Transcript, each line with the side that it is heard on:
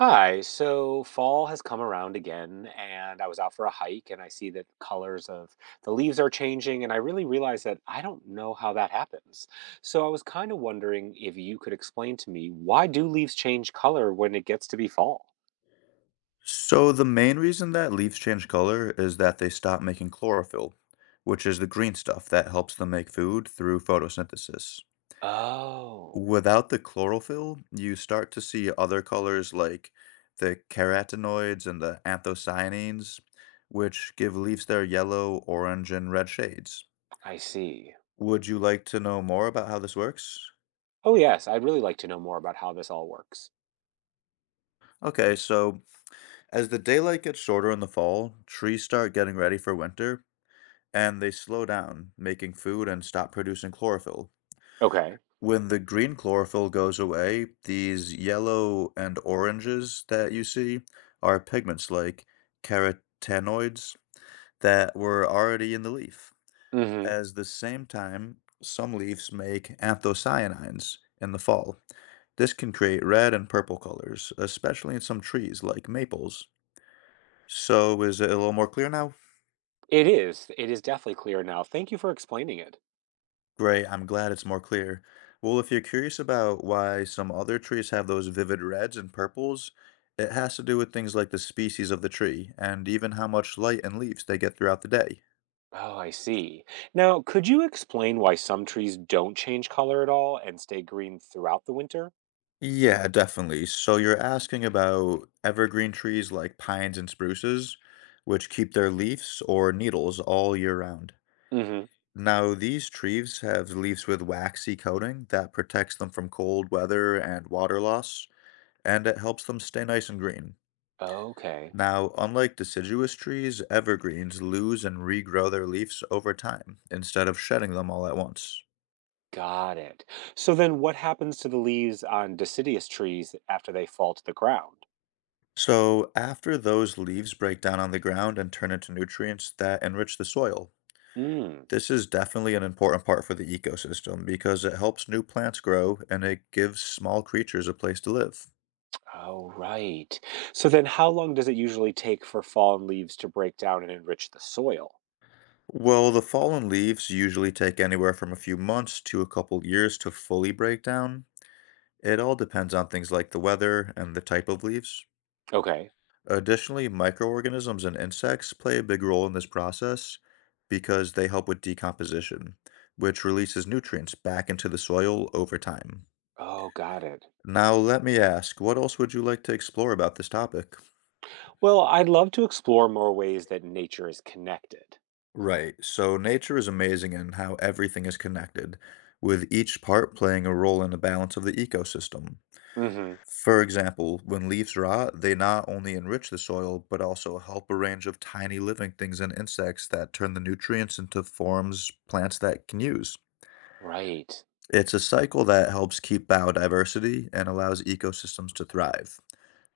right: Hi, so fall has come around again, and I was out for a hike and I see that colors of the leaves are changing, and I really realized that I don't know how that happens. So I was kind of wondering if you could explain to me why do leaves change color when it gets to be fall?
left: So the main reason that leaves change color is that they stop making chlorophyll, which is the green stuff that helps them make food through photosynthesis.
right: Oh,
left: Without the chlorophyll, you start to see other colors like the carotenoids and the anthocyanins, which give leaves their yellow, orange, and red shades.
right: I see.
left: Would you like to know more about how this works?
right: Oh, yes, I'd really like to know more about how this all works.
left: Okay, so as the daylight gets shorter in the fall, trees start getting ready for winter and they slow down, making food and stop producing chlorophyll.
right: Okay.
left: When the green chlorophyll goes away, these yellow and oranges that you see are pigments like carotenoids that were already in the leaf.
right: Mm-hmm.
left: At the same time, some leaves make anthocyanins in the fall. This can create red and purple colors, especially in some trees like maples. So, is it a little more clear now?
right: It is. It is definitely clear now. Thank you for explaining it.
left: Great, I'm glad it's more clear. Well, if you're curious about why some other trees have those vivid reds and purples, it has to do with things like the species of the tree and even how much light and leaves they get throughout the day.
right: Oh, I see. Now, could you explain why some trees don't change color at all and stay green throughout the winter?
left: Yeah, definitely. So you're asking about evergreen trees like pines and spruces, which keep their leaves or needles all year round.
right: Hmm.
left: Now, these trees have leaves with waxy coating that protects them from cold weather and water loss, and it helps them stay nice and green.
right: Okay,
left: Now, unlike deciduous trees, evergreens lose and regrow their leaves over time instead of shedding them all at once.
right: got it. So then what happens to the leaves on deciduous trees after they fall to the ground?
left: So, after those leaves break down on the ground and turn into nutrients that enrich the soil,
right: Mm.
left: this is definitely an important part for the ecosystem because it helps new plants grow and it gives small creatures a place to live.
right: Oh, right. So then how long does it usually take for fallen leaves to break down and enrich the soil?
left: Well, the fallen leaves usually take anywhere from a few months to a couple years to fully break down. It all depends on things like the weather and the type of leaves.
right: Okay.
left: Additionally, microorganisms and insects play a big role in this process because they help with decomposition, which releases nutrients back into the soil over time.
right: Oh, got it.
left: Now, let me ask, what else would you like to explore about this topic?
right: Well, I'd love to explore more ways that nature is connected.
left: Right, so nature is amazing in how everything is connected, with each part playing a role in the balance of the ecosystem.
right: Hmm.
left: For example, when leaves rot, they not only enrich the soil, but also help a range of tiny living things and insects that turn the nutrients into forms plants that can use.
right: Right.
left: It's a cycle that helps keep biodiversity and allows ecosystems to thrive,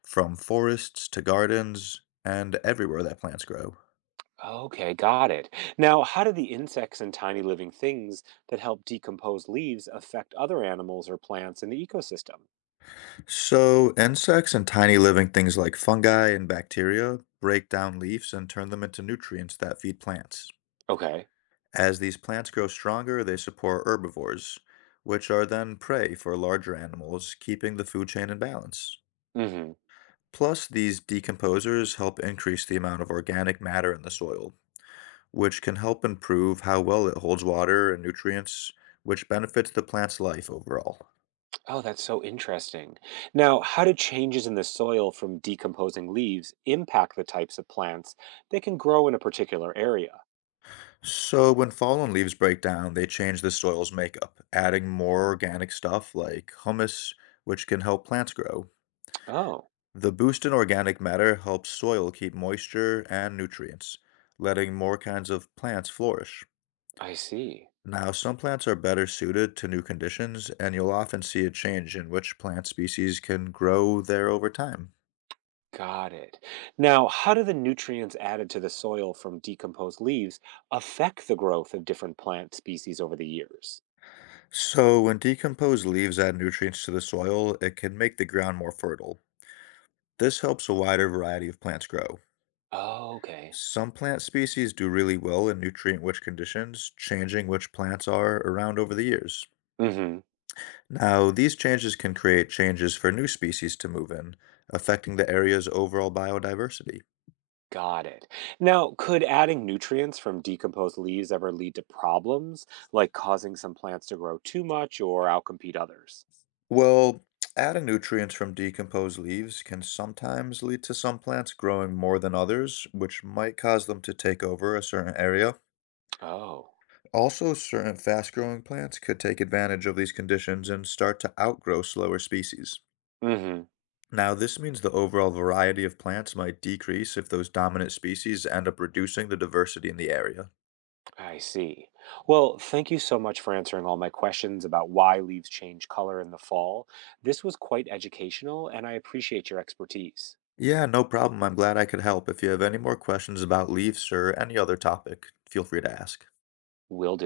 left: from forests to gardens and everywhere that plants grow.
right: Okay, got it. Now, how do the insects and tiny living things that help decompose leaves affect other animals or plants in the ecosystem?
left: So, insects and tiny living things like fungi and bacteria break down leaves and turn them into nutrients that feed plants.
right: Okay.
left: As these plants grow stronger, they support herbivores, which are then prey for larger animals, keeping the food chain in balance.
right: Hmm.
left: Plus, these decomposers help increase the amount of organic matter in the soil, which can help improve how well it holds water and nutrients, which benefits the plant's life overall.
right: Oh, that's so interesting. Now, how do changes in the soil from decomposing leaves impact the types of plants that can grow in a particular area?
left: So, when fallen leaves break down, they change the soil's makeup, adding more organic stuff like humus, which can help plants grow.
right: Oh,
left: The boost in organic matter helps soil keep moisture and nutrients, letting more kinds of plants flourish.
right: I see.
left: Now, some plants are better suited to new conditions, and you'll often see a change in which plant species can grow there over time.
right: Got it. Now, how do the nutrients added to the soil from decomposed leaves affect the growth of different plant species over the years?
left: So, when decomposed leaves add nutrients to the soil, it can make the ground more fertile. This helps a wider variety of plants grow.
right: Oh, okay.
left: Some plant species do really well in nutrient-rich conditions, changing which plants are around over the years.
right: Mhm.
left: Now, these changes can create changes for new species to move in, affecting the area's overall biodiversity.
right: Got it. Now, could adding nutrients from decomposed leaves ever lead to problems, like causing some plants to grow too much or outcompete others?
left: Well, adding nutrients from decomposed leaves can sometimes lead to some plants growing more than others, which might cause them to take over a certain area.
right: Oh.
left: Also, certain fast growing plants could take advantage of these conditions and start to outgrow slower species.
right: Mhm.
left: Now, this means the overall variety of plants might decrease if those dominant species end up reducing the diversity in the area.
right: I see. Well, thank you so much for answering all my questions about why leaves change color in the fall. This was quite educational and I appreciate your expertise.
left: Yeah, no problem. I'm glad I could help. If you have any more questions about leaves or any other topic, feel free to ask.
right: Will do.